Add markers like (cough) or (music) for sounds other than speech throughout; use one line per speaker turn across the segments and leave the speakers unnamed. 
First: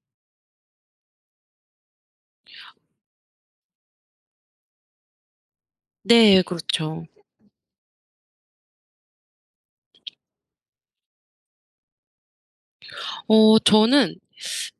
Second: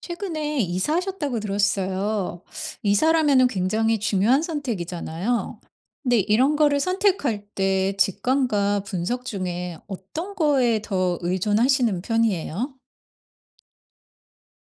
최근에 이사하셨다고 들었어요. 이사라면은 굉장히 중요한 선택이잖아요. 근데
네
이런 거를
그렇죠.
선택할 때 직감과 분석 중에 어떤 거에 더 의존하시는 편이에요?
저는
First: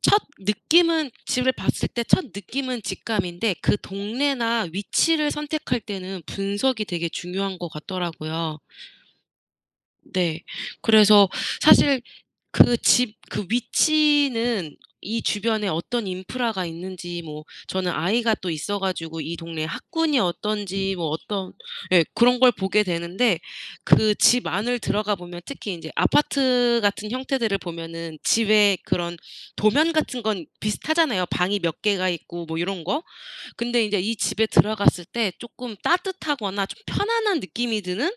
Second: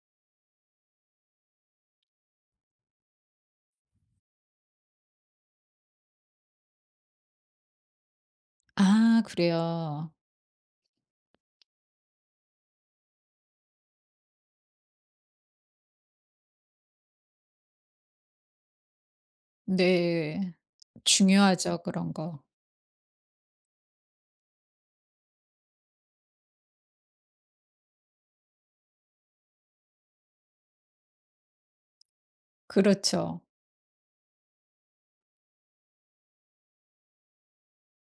첫 느낌은 집을 봤을 때 첫 느낌은 직감인데, 그 동네나 위치를 선택할 때는 분석이 되게 중요한 것 같더라고요.
아, 그래요.
네. 그래서 사실 그 집 그 위치는 이 주변에 어떤 인프라가 있는지, 뭐 저는 아이가 또 있어 가지고 이 동네 학군이
네.
어떤지, 뭐 어떤
중요하죠,
예
그런 거.
그런 걸 보게 되는데, 그 집 안을 들어가 보면 특히 인제 아파트 같은 형태들을 보면은 집에 그런 도면 같은 건 비슷하잖아요. 방이 몇 개가 있고 뭐 요런 거.
그렇죠.
근데 인제 이 집에 들어갔을 때 쪼끔 따뜻하거나 좀 편안한 느낌이 드는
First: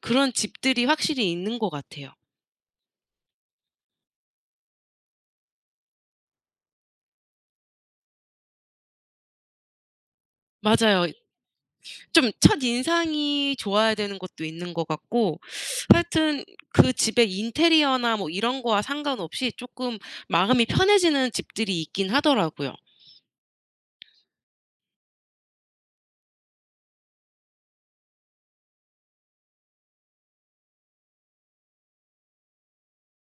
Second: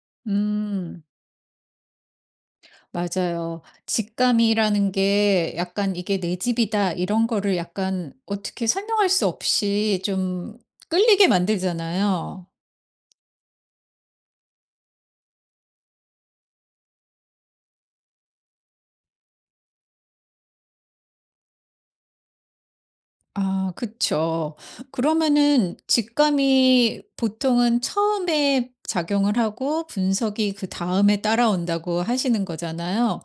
그런 집들이
음,
확실히 있는 것 같아요.
맞아요. 직감이라는 게 약간 이게 내 집이다, 이런 거를 약간 어떻게 설명할 수 없이 좀
맞아요.
끌리게
좀
만들잖아요.
첫인상이 좋아야 되는 것도 있는 것 같고, 하여튼 그 집의 인테리어나 뭐 이런 거와 상관없이 쪼끔 마음이 편해지는 집들이 있긴 하더라고요.
아, 그쵸. 그러면은 직감이 보통은 처음에 작용을 하고 분석이 그다음에 따라온다고 하시는 거잖아요.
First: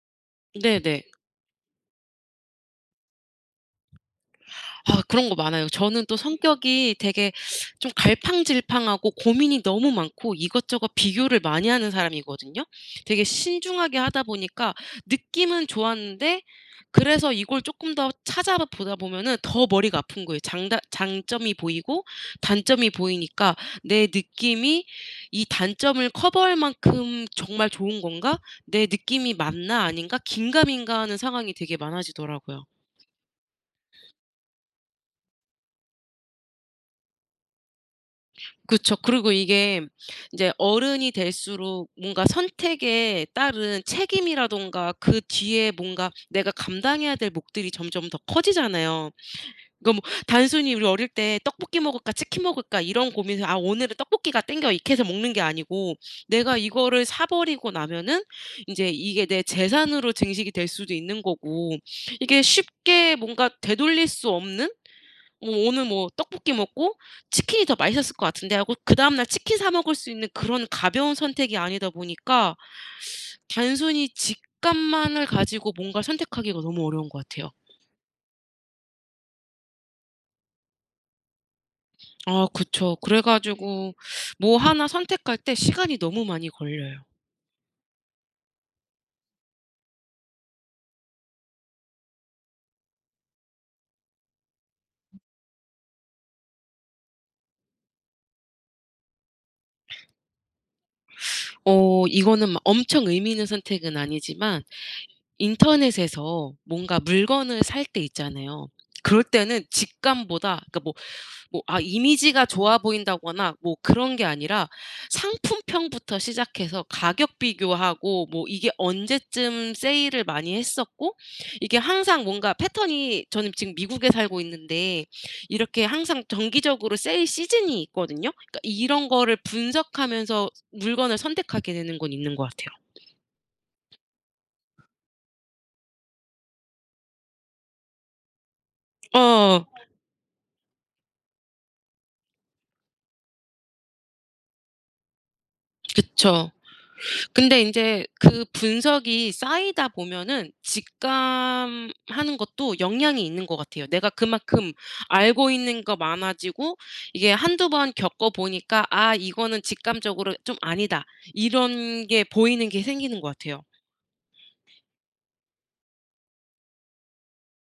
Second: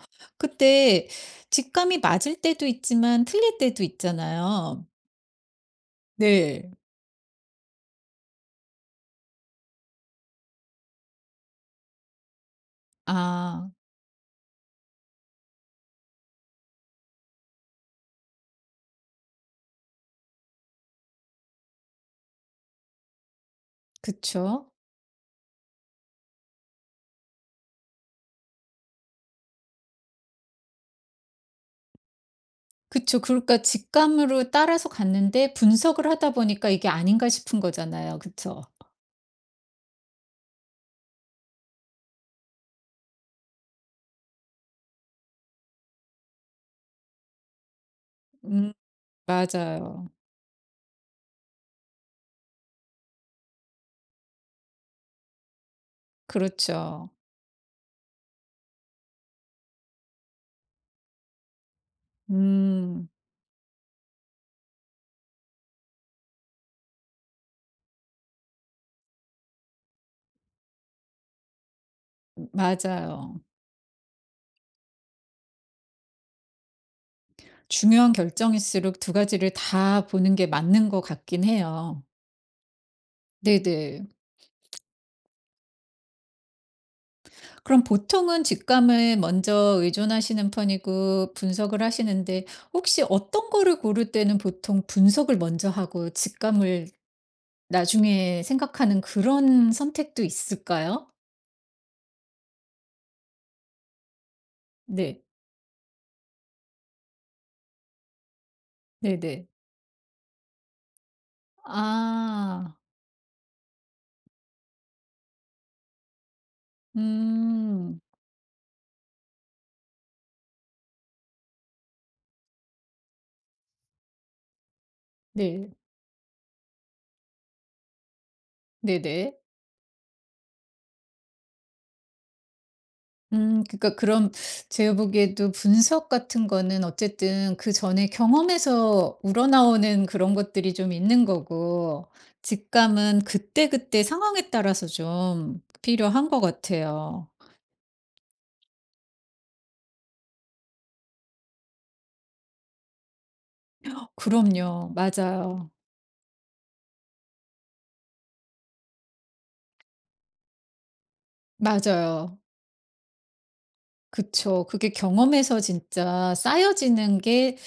네네.
그때 직감이 맞을 때도 있지만 틀릴 때도 있잖아요.
아 그런 거 많아요. 저는 또
네.
성격이 되게 좀 갈팡질팡하고 고민이 너무 많고 이것저것 비교를 많이 하는 사람이거든요. 되게
아,
신중하게 하다 보니까 느낌은 좋았는데, 그래서 이걸 쪼끔 더 찾아 보다 보면은 더 머리가 아픈 거예요. 장다 장점이 보이고 단점이 보이니까 '내
그쵸.
느낌이 이 단점을 커버할 만큼 정말 좋은 건가? 내 느낌이 맞나 아닌가?' 긴가민가하는 상황이 되게 많아지더라고요.
그쵸. 그러니까 직감으로 따라서 갔는데 분석을 하다 보니까 이게 아닌가 싶은 거잖아요. 그쵸?
그쵸. 그리고 이게 이제 어른이 될수록 뭔가 선택에 따른 책임이라든가 그 뒤에 뭔가 내가 감당해야 될 몫들이 점점 더
음,
커지잖아요. 그러니까
맞아요.
뭐 단순히 우리 어릴 때 '떡볶이 먹을까 치킨 먹을까.' 이런 고민을 '아 오늘은 떡볶이가 땡겨.' 이렇게 해서 먹는 게 아니고, 내가 이거를
그렇죠.
사 버리고 나면은 인제 이게 내 재산으로 증식이 될 수도 있는 거고, 이게
음,
쉽게 뭔가 되돌릴 수 없는, '오늘 뭐 떡볶이 먹고 치킨이 더 맛있었을 것 같은데.' 하고 그다음 날 치킨 사 먹을 수 있는 그런 가벼운 선택이 아니다 보니까
맞아요.
단순히 직감만을 가지고 뭔가 선택하기가 너무 어려운 것 같아요.
중요한 결정일수록 두 가지를 다 보는 게 맞는 것 같긴 해요.
아 그쵸. 그래 가지고
네네.
뭐 하나 선택할 때 시간이 너무 많이 걸려요.
그럼 보통은 직감을 먼저 의존하시는 편이고 분석을 하시는데 혹시 어떤 거를 고를 때는 보통 분석을 먼저 하고 직감을 나중에 생각하는 그런 선택도 있을까요?
이거는 막 엄청 의미 있는 선택은 아니지만
네.
인터넷에서 뭔가 물건을 살 때 있잖아요. 그럴
네네.
때는 직감보다, 그러니까 뭐 아 이미지가
아.
좋아 보인다거나 뭐 그런 게 아니라 상품평부터 시작해서 가격
음.
비교하고, 뭐 이게 언제쯤 세일을 많이 했었고 이게 항상 뭔가 패턴이, 저는 지금 미국에 살고 있는데
네.
이렇게 항상 정기적으로 세일 시즌이 있거든요. 그러니까 이런
네네.
거를 분석하면서 물건을 선택하게 되는 건 있는 것 같아요.
그러니까 그럼 제가 보기에도 분석 같은 거는 어쨌든 그전에 경험에서
어.
우러나오는 그런 것들이 좀 있는 거고 직감은 그때그때 상황에 따라서 좀 필요한 것
그쵸.
같아요.
근데 인제 그 분석이 쌓이다 보면은 직감하는 것도 영향이 있는 것 같아요. 내가 그만큼
그럼요.
알고
맞아요.
있는 거 많아지고, 이게 한두 번 겪어 보니까 '아 이거는 직감적으로 좀 아니다.' 이런 게
맞아요.
보이는 게 생기는 것 같아요.
그쵸. 그게 경험에서 진짜 쌓여지는 게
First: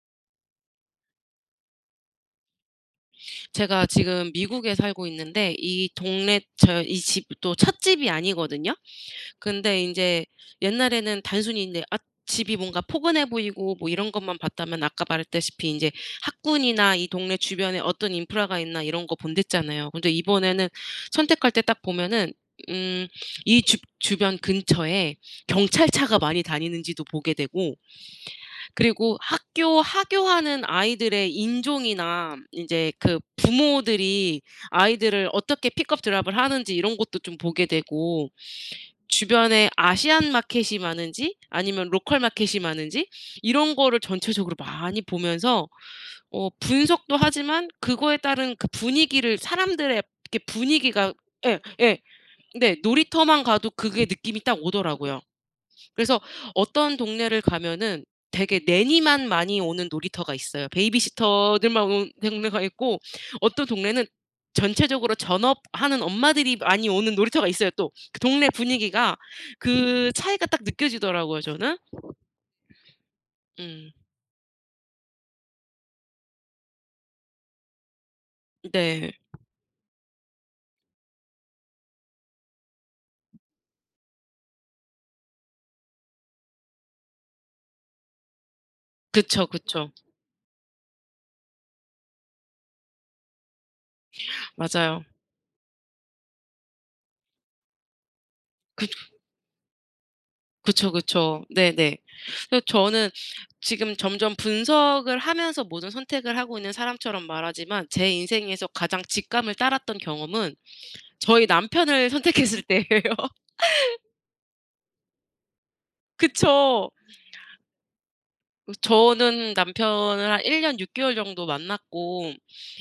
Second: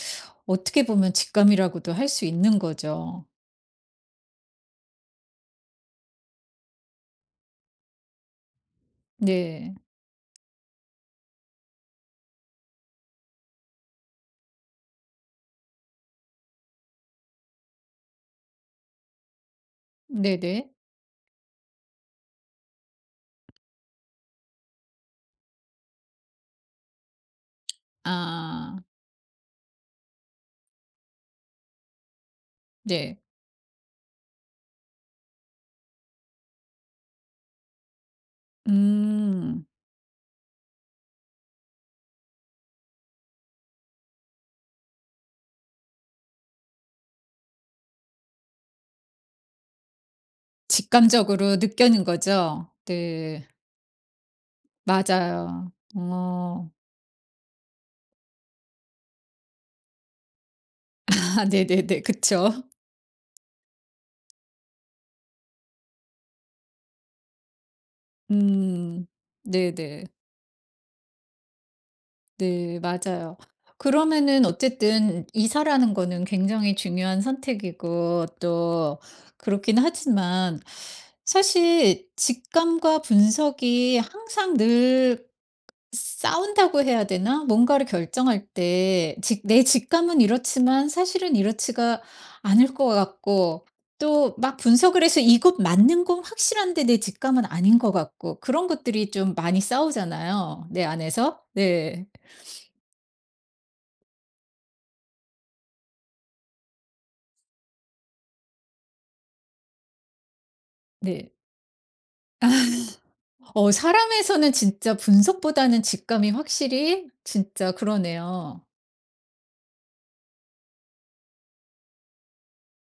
어떻게 보면 직감이라고도 할 수 있는 거죠.
제가 지금 미국에 살고 있는데 이 동네, 저 이 집도 첫 집이 아니거든요.
네.
근데 인제 옛날에는 단순히 인제 아 집이 뭔가 포근해 보이고 뭐 이런 것만 봤다면, 아까 말했다시피 인제 학군이나 이 동네 주변에 어떤 인프라가 있나 이런 거 본댔잖아요. 근데 이번에는
네네.
선택할 때 딱 보면은, 음, 이 주 주변 근처에 경찰차가 많이 다니는지도 보게 되고,
아,
그리고 학교 하교하는 아이들의 인종이나 인제 그
네.
부모들이 아이들을 어떻게 픽업 드랍을 하는지 이런 것도 좀 보게 되고,
음.
주변에 아시안 마켓이 많은지 아니면 로컬 마켓이 많은지 이런 거를 전체적으로 많이 보면서 어 분석도 하지만 그거에 따른 그 분위기를, 사람들의 이렇게 분위기가.
직감적으로
예, 예.
느껴는 거죠?
네. 놀이터만
네.
가도 그게 느낌이 딱 오더라고요.
맞아요.
그래서
어.
어떤 동네를 가면은 되게 내니만 많이 오는 놀이터가 있어요.
(laughs) 아,
베이비시터들만
네네네.
오는
그쵸.
동네가 있고, 어떤 동네는 전체적으로 전업하는 엄마들이 많이 오는 놀이터가 있어요, 또. 그 동네
음.
분위기가,
네네.
그 차이가 딱 느껴지더라고요, 저는.
네. 맞아요.
음.
그러면은 어쨌든 이사라는 거는 굉장히 중요한 선택이고 또
네.
그렇긴 하지만 사실 직감과 분석이 항상 늘 싸운다고 해야 되나? 뭔가를 결정할 때 직
그쵸,
내
그쵸.
직감은 이렇지만 사실은 이렇지가 않을 것 같고 또 막 분석을
맞아요.
해서 이것 맞는 건 확실한데 내 직감은 아닌 것 같고 그런
그
것들이 좀 많이 싸우잖아요, 내
그쵸,
안에서.
그쵸. 네네.
네.
그래서 저는 지금 점점 분석을 하면서 모든 선택을 하고 있는 사람처럼 말하지만, 제 인생에서 가장 직감을 따랐던 경험은
네.
저희 남편을 선택했을 때예요. (laughs)
어, 사람에서는 진짜 분석보다는 직감이
그쵸.
확실히 진짜 그러네요.
저는 남편을 한 1년 6 개월 정도 만났고,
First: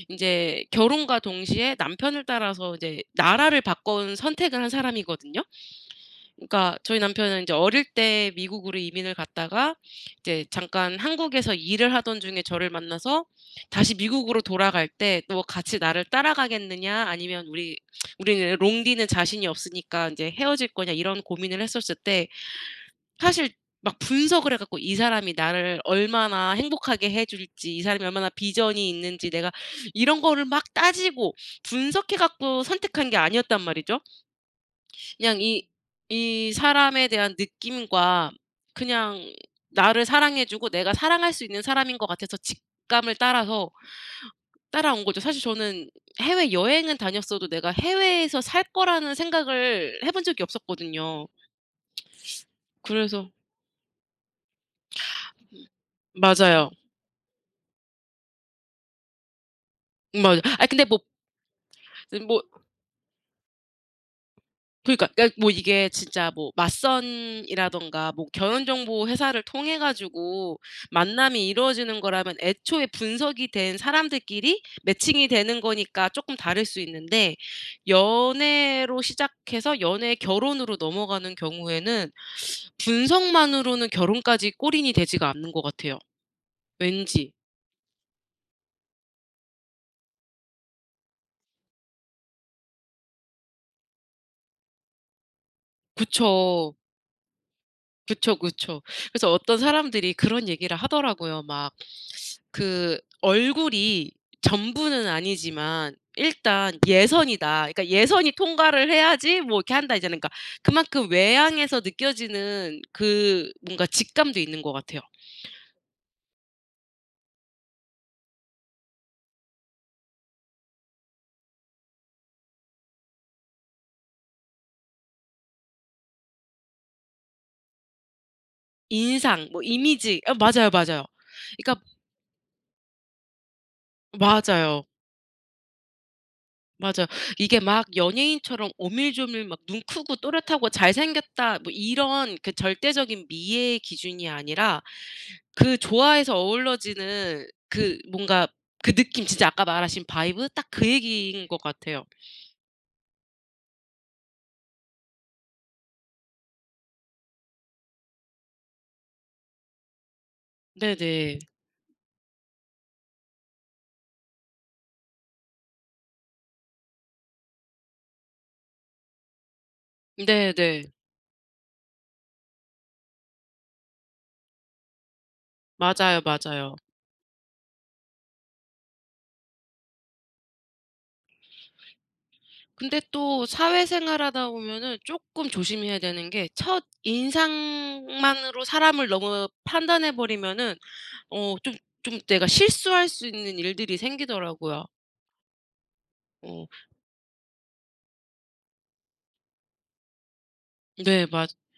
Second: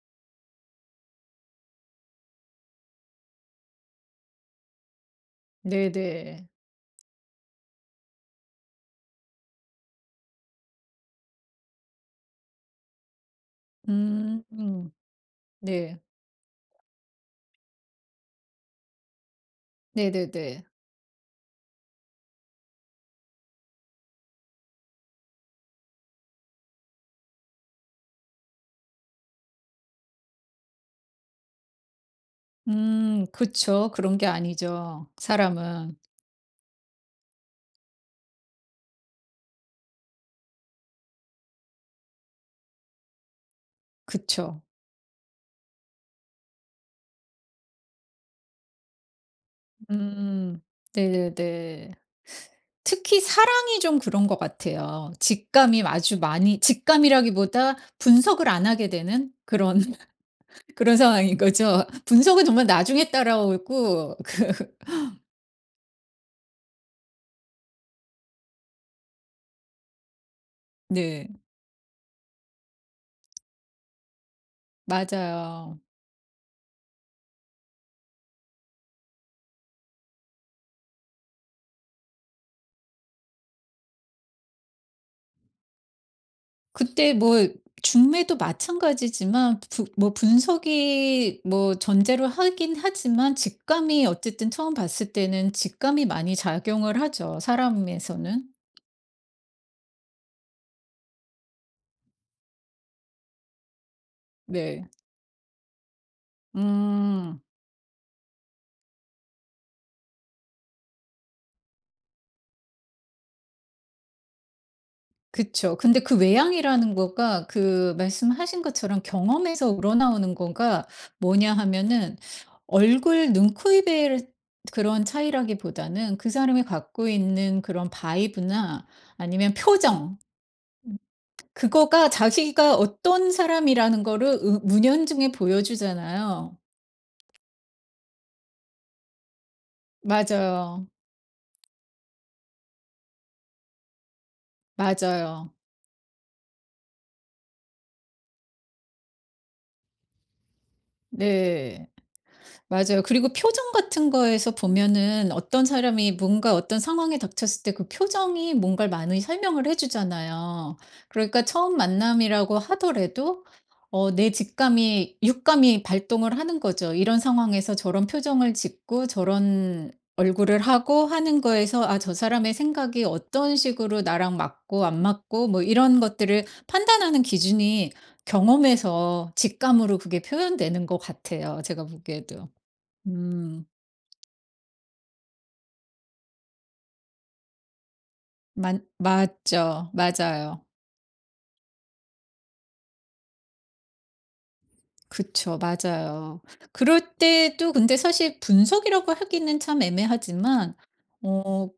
인제 결혼과 동시에 남편을 따라서 이제 나라를 바꾼 선택을 한 사람이거든요.
네네.
그러니까 저희 남편은 인제 어릴 때 미국으로 이민을 갔다가 이제 잠깐 한국에서 일을 하던 중에 저를 만나서, 다시 미국으로
음.
돌아갈
음.
때 "너 같이
네.
나를 따라가겠느냐, 아니면 우리는 롱디는 자신이 없으니까 인제
네네네.
헤어질 거냐." 이런 고민을 했었을 때, 사실 막 분석을 해 갖고 이 사람이 나를 얼마나 행복하게 해 줄지, 이 사람이 얼마나 비전이 있는지, 내가 이런 거를 막 따지고 분석해 갖고 선택한 게
음,
아니었단
그쵸.
말이죠.
그런 게 아니죠,
그냥 이
사람은.
이 사람에 대한 느낌과, 그냥 나를 사랑해 주고 내가 사랑할 수 있는 사람인 것 같아서 직감을 따라서
그쵸.
따라온 거죠. 사실 저는 해외 여행은 다녔어도 내가 해외에서 살 거라는 생각을 해본 적이
음.
없었거든요.
네네네. 특히
그래서.
사랑이 좀 그런 것 같아요. 직감이 아주 많이
맞아요.
직감이라기보다 분석을 안 하게 되는 그런
맞아요.
(laughs)
아 근데
그런
뭐
상황인 거죠.
뭐
분석은 정말 나중에 따라오고 (laughs)
그러니까 뭐 이게 진짜 뭐 맞선이라든가 뭐 결혼 정보 회사를 통해 가지고
네.
만남이 이루어지는 거라면 애초에 분석이 된 사람들끼리 매칭이 되는
맞아요.
거니까 쪼끔 다를 수 있는데, 연애로 시작해서 연애 결혼으로 넘어가는 경우에는 분석만으로는 결혼까지 골인이 되지가 않는 것 같아요,
그때
왠지.
뭐 중매도 마찬가지지만 부 뭐 분석이 뭐 전제로 하긴 하지만 직감이 어쨌든 처음 봤을 때는 직감이 많이
그쵸.
작용을 하죠,
그쵸,
사람에서는.
그쵸. 그래서 어떤 사람들이 그런 얘기를 하더라고요. 막 그 얼굴이
네.
전부는 아니지만 일단
음.
예선이다. 그러니까 '예선이 통과를 해야지 뭐 이렇게 한다.' 이제는 그러니까 그만큼 외향에서 느껴지는 그 뭔가 직감도 있는 것 같아요.
그쵸. 근데 그 외향이라는 거가 그 말씀하신 것처럼 경험에서 우러나오는 거가 뭐냐 하면은 얼굴, 눈, 코, 입의 그런 차이라기보다는 그 사람이 갖고 있는 그런 바이브나
인상
아니면
뭐
표정
이미지 맞아요, 맞아요. 그러니까
그거가 자기가 어떤 사람이라는 거를
맞아요.
문연중에 보여주잖아요.
맞아요. 이게 막 연예인처럼 오밀조밀 막 '눈 크고 또렷하고
맞아요.
잘생겼다.' 뭐 이런 그 절대적인 미의 기준이 아니라,
맞아요.
그 좋아해서 어우러지는 그 뭔가 그 느낌, 진짜 아까 말하신 바이브 딱 그 얘기인 것
네.
같아요.
맞아요. 그리고 표정 같은 거에서 보면은 어떤 사람이 뭔가 어떤 상황에 닥쳤을 때 그 표정이 뭔가를 많이 설명을 해 주잖아요.
네네.
그러니까 처음 만남이라고 하더라도 내 직감이 육감이 발동을 하는 거죠. 이런 상황에서 저런 표정을 짓고 저런 얼굴을
네네.
하고 하는 거에서 "아, 저 사람의 생각이 어떤 식으로 나랑 맞고 안 맞고." 뭐 이런
맞아요,
것들을
맞아요.
판단하는 기준이 경험에서 직감으로 그게 표현되는 것 같아요, 제가 보기에도.
근데 또
음.
사회생활하다 보면은 쪼끔 조심해야 되는 게, 첫인상만으로
맞
사람을 너무
맞죠.
판단해
맞아요.
버리면은 좀 내가 실수할 수 있는 일들이 생기더라고요.
그쵸. 맞아요.
어
그럴 때도 근데 사실 분석이라고 하기는 참 애매하지만
네 맞
어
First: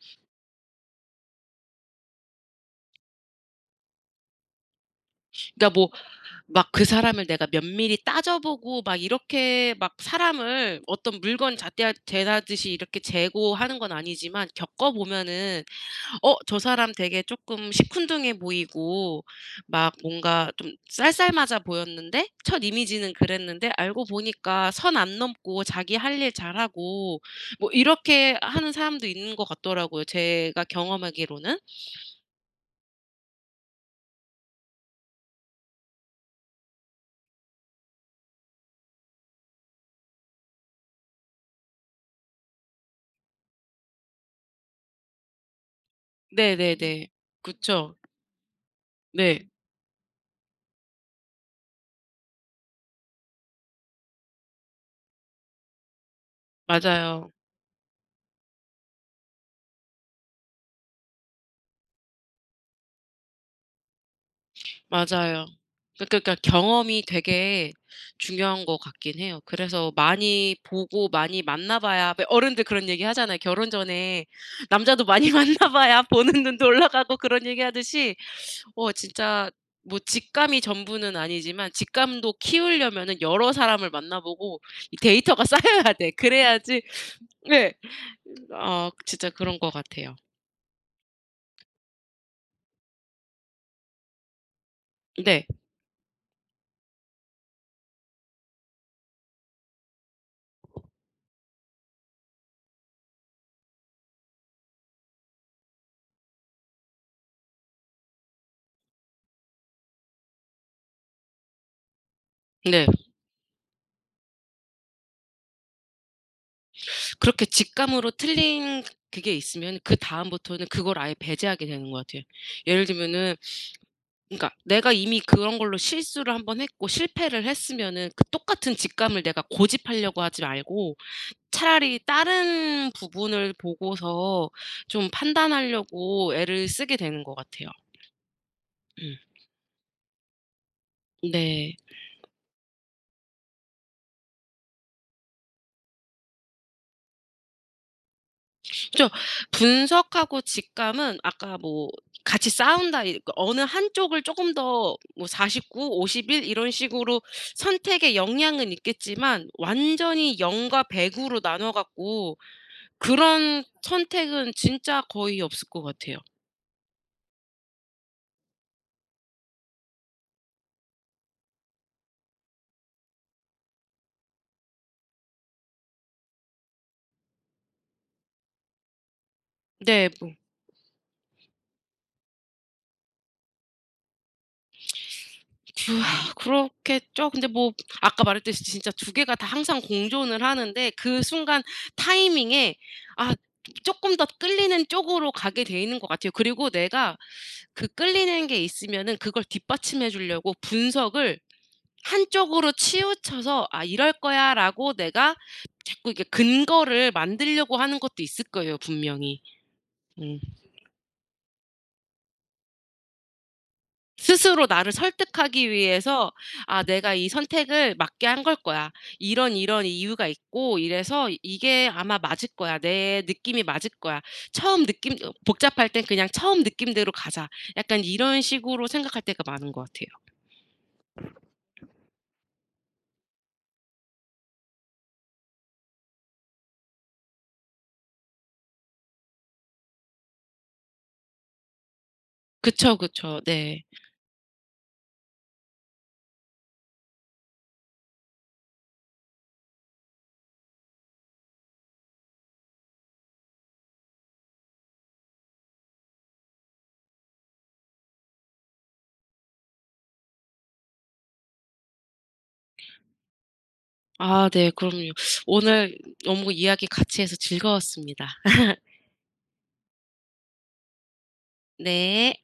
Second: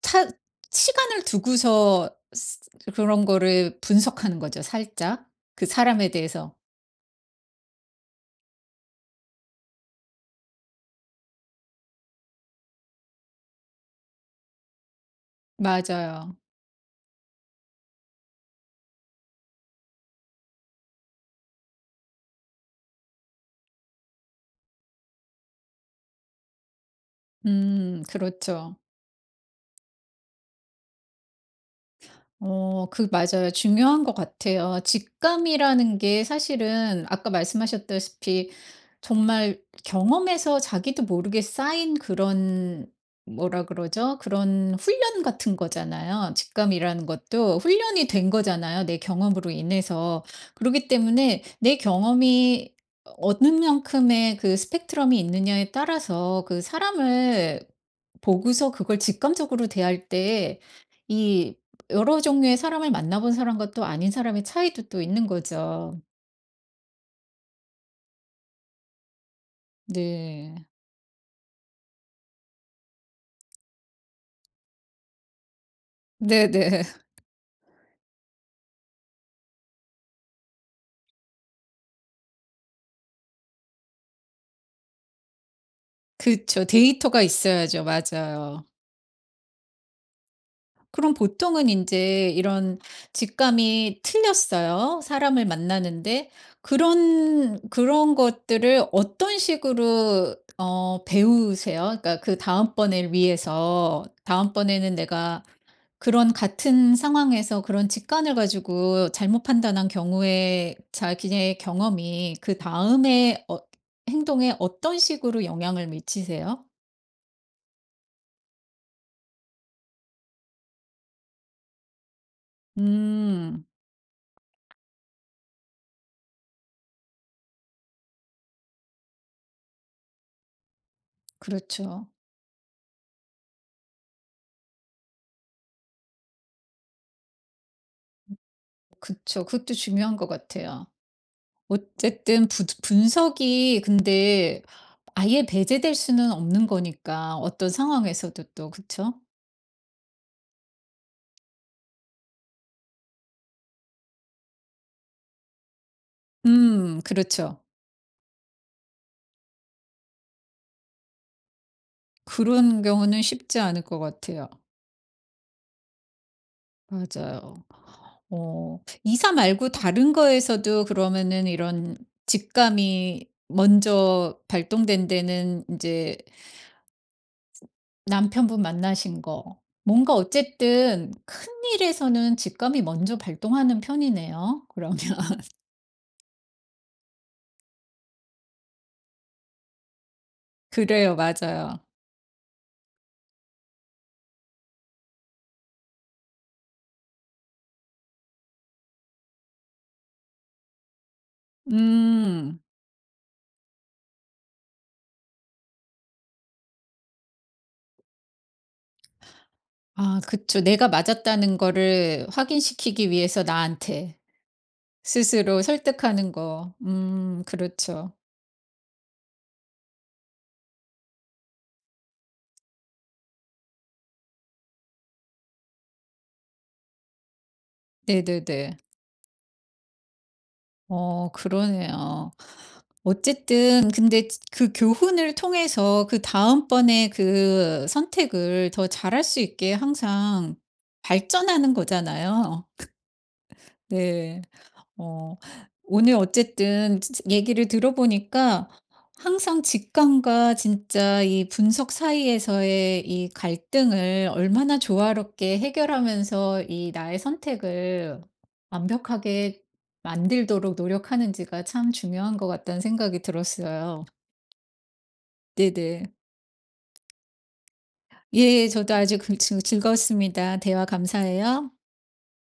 차 시간을 두고서 스 그런 거를 분석하는 거죠, 살짝. 그
그러니까 뭐
사람에 대해서.
막 그 사람을 내가 면밀히 따져 보고 막 이렇게 막 사람을 어떤 물건 잣대하 재다듯이 이렇게 재고 하는 건 아니지만, 겪어 보면은 '어
맞아요.
저 사람 되게 쪼끔 시큰둥해 보이고 막 뭔가 좀 쌀쌀맞아 보였는데, 첫 이미지는 그랬는데 알고 보니까 선 안 넘고 자기 할 일 잘하고' 뭐
음,
이렇게 하는
그렇죠.
사람도 있는 것 같더라고요, 제가 경험하기로는.
어, 맞아요. 중요한 것 같아요. 직감이라는 게 사실은 아까 말씀하셨다시피 정말 경험에서 자기도 모르게 쌓인 그런 뭐라 그러죠? 그런 훈련 같은 거잖아요. 직감이라는
네네네.
것도
그쵸.
훈련이 된 거잖아요, 내
네.
경험으로 인해서. 그렇기 때문에 내 경험이 어느 만큼의 그 스펙트럼이 있느냐에 따라서 그
맞아요.
사람을 보고서 그걸 직감적으로 대할 때 이 여러 종류의 사람을 만나본 사람과 또 아닌 사람의 차이도 또 있는
맞아요.
거죠.
그러니까 경험이 되게 중요한 것 같긴 해요. 그래서 많이
네.
보고 많이 만나 봐야. 왜 어른들 그런 얘기 하잖아요. 결혼 전에 남자도 많이 (laughs) 만나 봐야 보는 눈도
네네.
올라가고 그런 얘기 하듯이, 진짜 뭐 직감이 전부는 아니지만 직감도 키우려면은 여러 사람을 만나 보고 이 데이터가 (laughs) 쌓여야 돼.
그쵸.
그래야지.
데이터가
네.
있어야죠. 맞아요.
진짜 그런 것 같아요.
그럼 보통은 인제 이런 직감이 틀렸어요, 사람을
네.
만나는데. 그런 것들을 어떤 식으로 배우세요? 그러니까 그 다음번을 위해서 다음번에는 내가 그런 같은 상황에서 그런 직관을 가지고 잘못 판단한 경우에 자기의 경험이
네.
그다음에 행동에 어떤 식으로 영향을 미치세요?
그렇게 직감으로 틀린 그게 있으면 그다음부터는 그걸 아예 배제하게 되는 것 같아요. 예를 들면은,
음.
그러니까 내가 이미 그런 걸로 실수를 한번 했고 실패를 했으면은 그 똑같은 직감을 내가 고집하려고 하지 말고, 차라리
그렇죠.
다른 부분을 보고서 좀 판단하려고 애를 쓰게 되는 것 같아요. 음.
그쵸. 그것도 중요한 것 같아요.
네.
어쨌든 부 분석이 근데 아예 배제될 수는 없는 거니까 어떤 상황에서도 또,
그죠.
그쵸?
분석하고 직감은 아까 뭐 같이 싸운다 이 그 어느 한쪽을 쪼금 더 뭐 49, 51 이런
음,
식으로
그렇죠.
선택에 영향은 있겠지만, 완전히 0과 100 으로 나눠 갖고
그런 경우는 쉽지
그런
않을 것 같아요.
선택은 진짜 거의 없을 것 같아요.
맞아요. 이사 말고 다른 거에서도 그러면은 이런 직감이 먼저 발동된 데는 이제 남편분 만나신 거.
네.
뭔가
뭐
어쨌든 큰 일에서는 직감이 먼저 발동하는 편이네요, 그러면. (laughs)
그 아, 그렇겠죠. 근데 뭐 아까 말했듯이 진짜 두 개가 다 항상 공존을 하는데,
그래요.
그 순간
맞아요.
타이밍에 아 쪼끔 더 끌리는 쪽으로 가게 돼 있는 것 같아요. 그리고 내가 그 끌리는 게 있으면은 그걸 뒷받침해 주려고 분석을
음.
한쪽으로 치우쳐서 '아 이럴 거야.'라고 내가 자꾸 이게 근거를 만들려고 하는 것도 있을 거예요, 분명히.
아,
음.
그쵸. 내가 맞았다는 거를 확인시키기 위해서 나한테
스스로 나를
스스로
설득하기 위해서
설득하는 거.
'아 내가 이
음,
선택을
그렇죠.
맞게 한 걸 거야. 이런 이런 이유가 있고 이래서 이게 아마 맞을 거야. 내 느낌이 맞을 거야. 처음 느낌.' 어 복잡할 땐 '그냥 처음 느낌대로 가자.' 약간 이런
네네네.
식으로 생각할 때가 많은 것 같아요.
그러네요. 어쨌든 근데 그 교훈을 통해서 그 다음번에 그 선택을 더 잘할 수 있게 항상 발전하는 거잖아요.
그쵸, 그쵸. 네.
네. 어 오늘 어쨌든 지 얘기를 들어보니까 항상 직감과 진짜 이 분석 사이에서의 이 갈등을 얼마나 조화롭게 해결하면서 이 나의 선택을 완벽하게 만들도록 노력하는지가 참 중요한 것 같다는 생각이 들었어요.
아 네 그럼요. 오늘
네네.
너무 이야기 같이 해서 즐거웠습니다.
예,
(laughs)
저도 아주 그 즐 즐거웠습니다. 대화 감사해요.
네.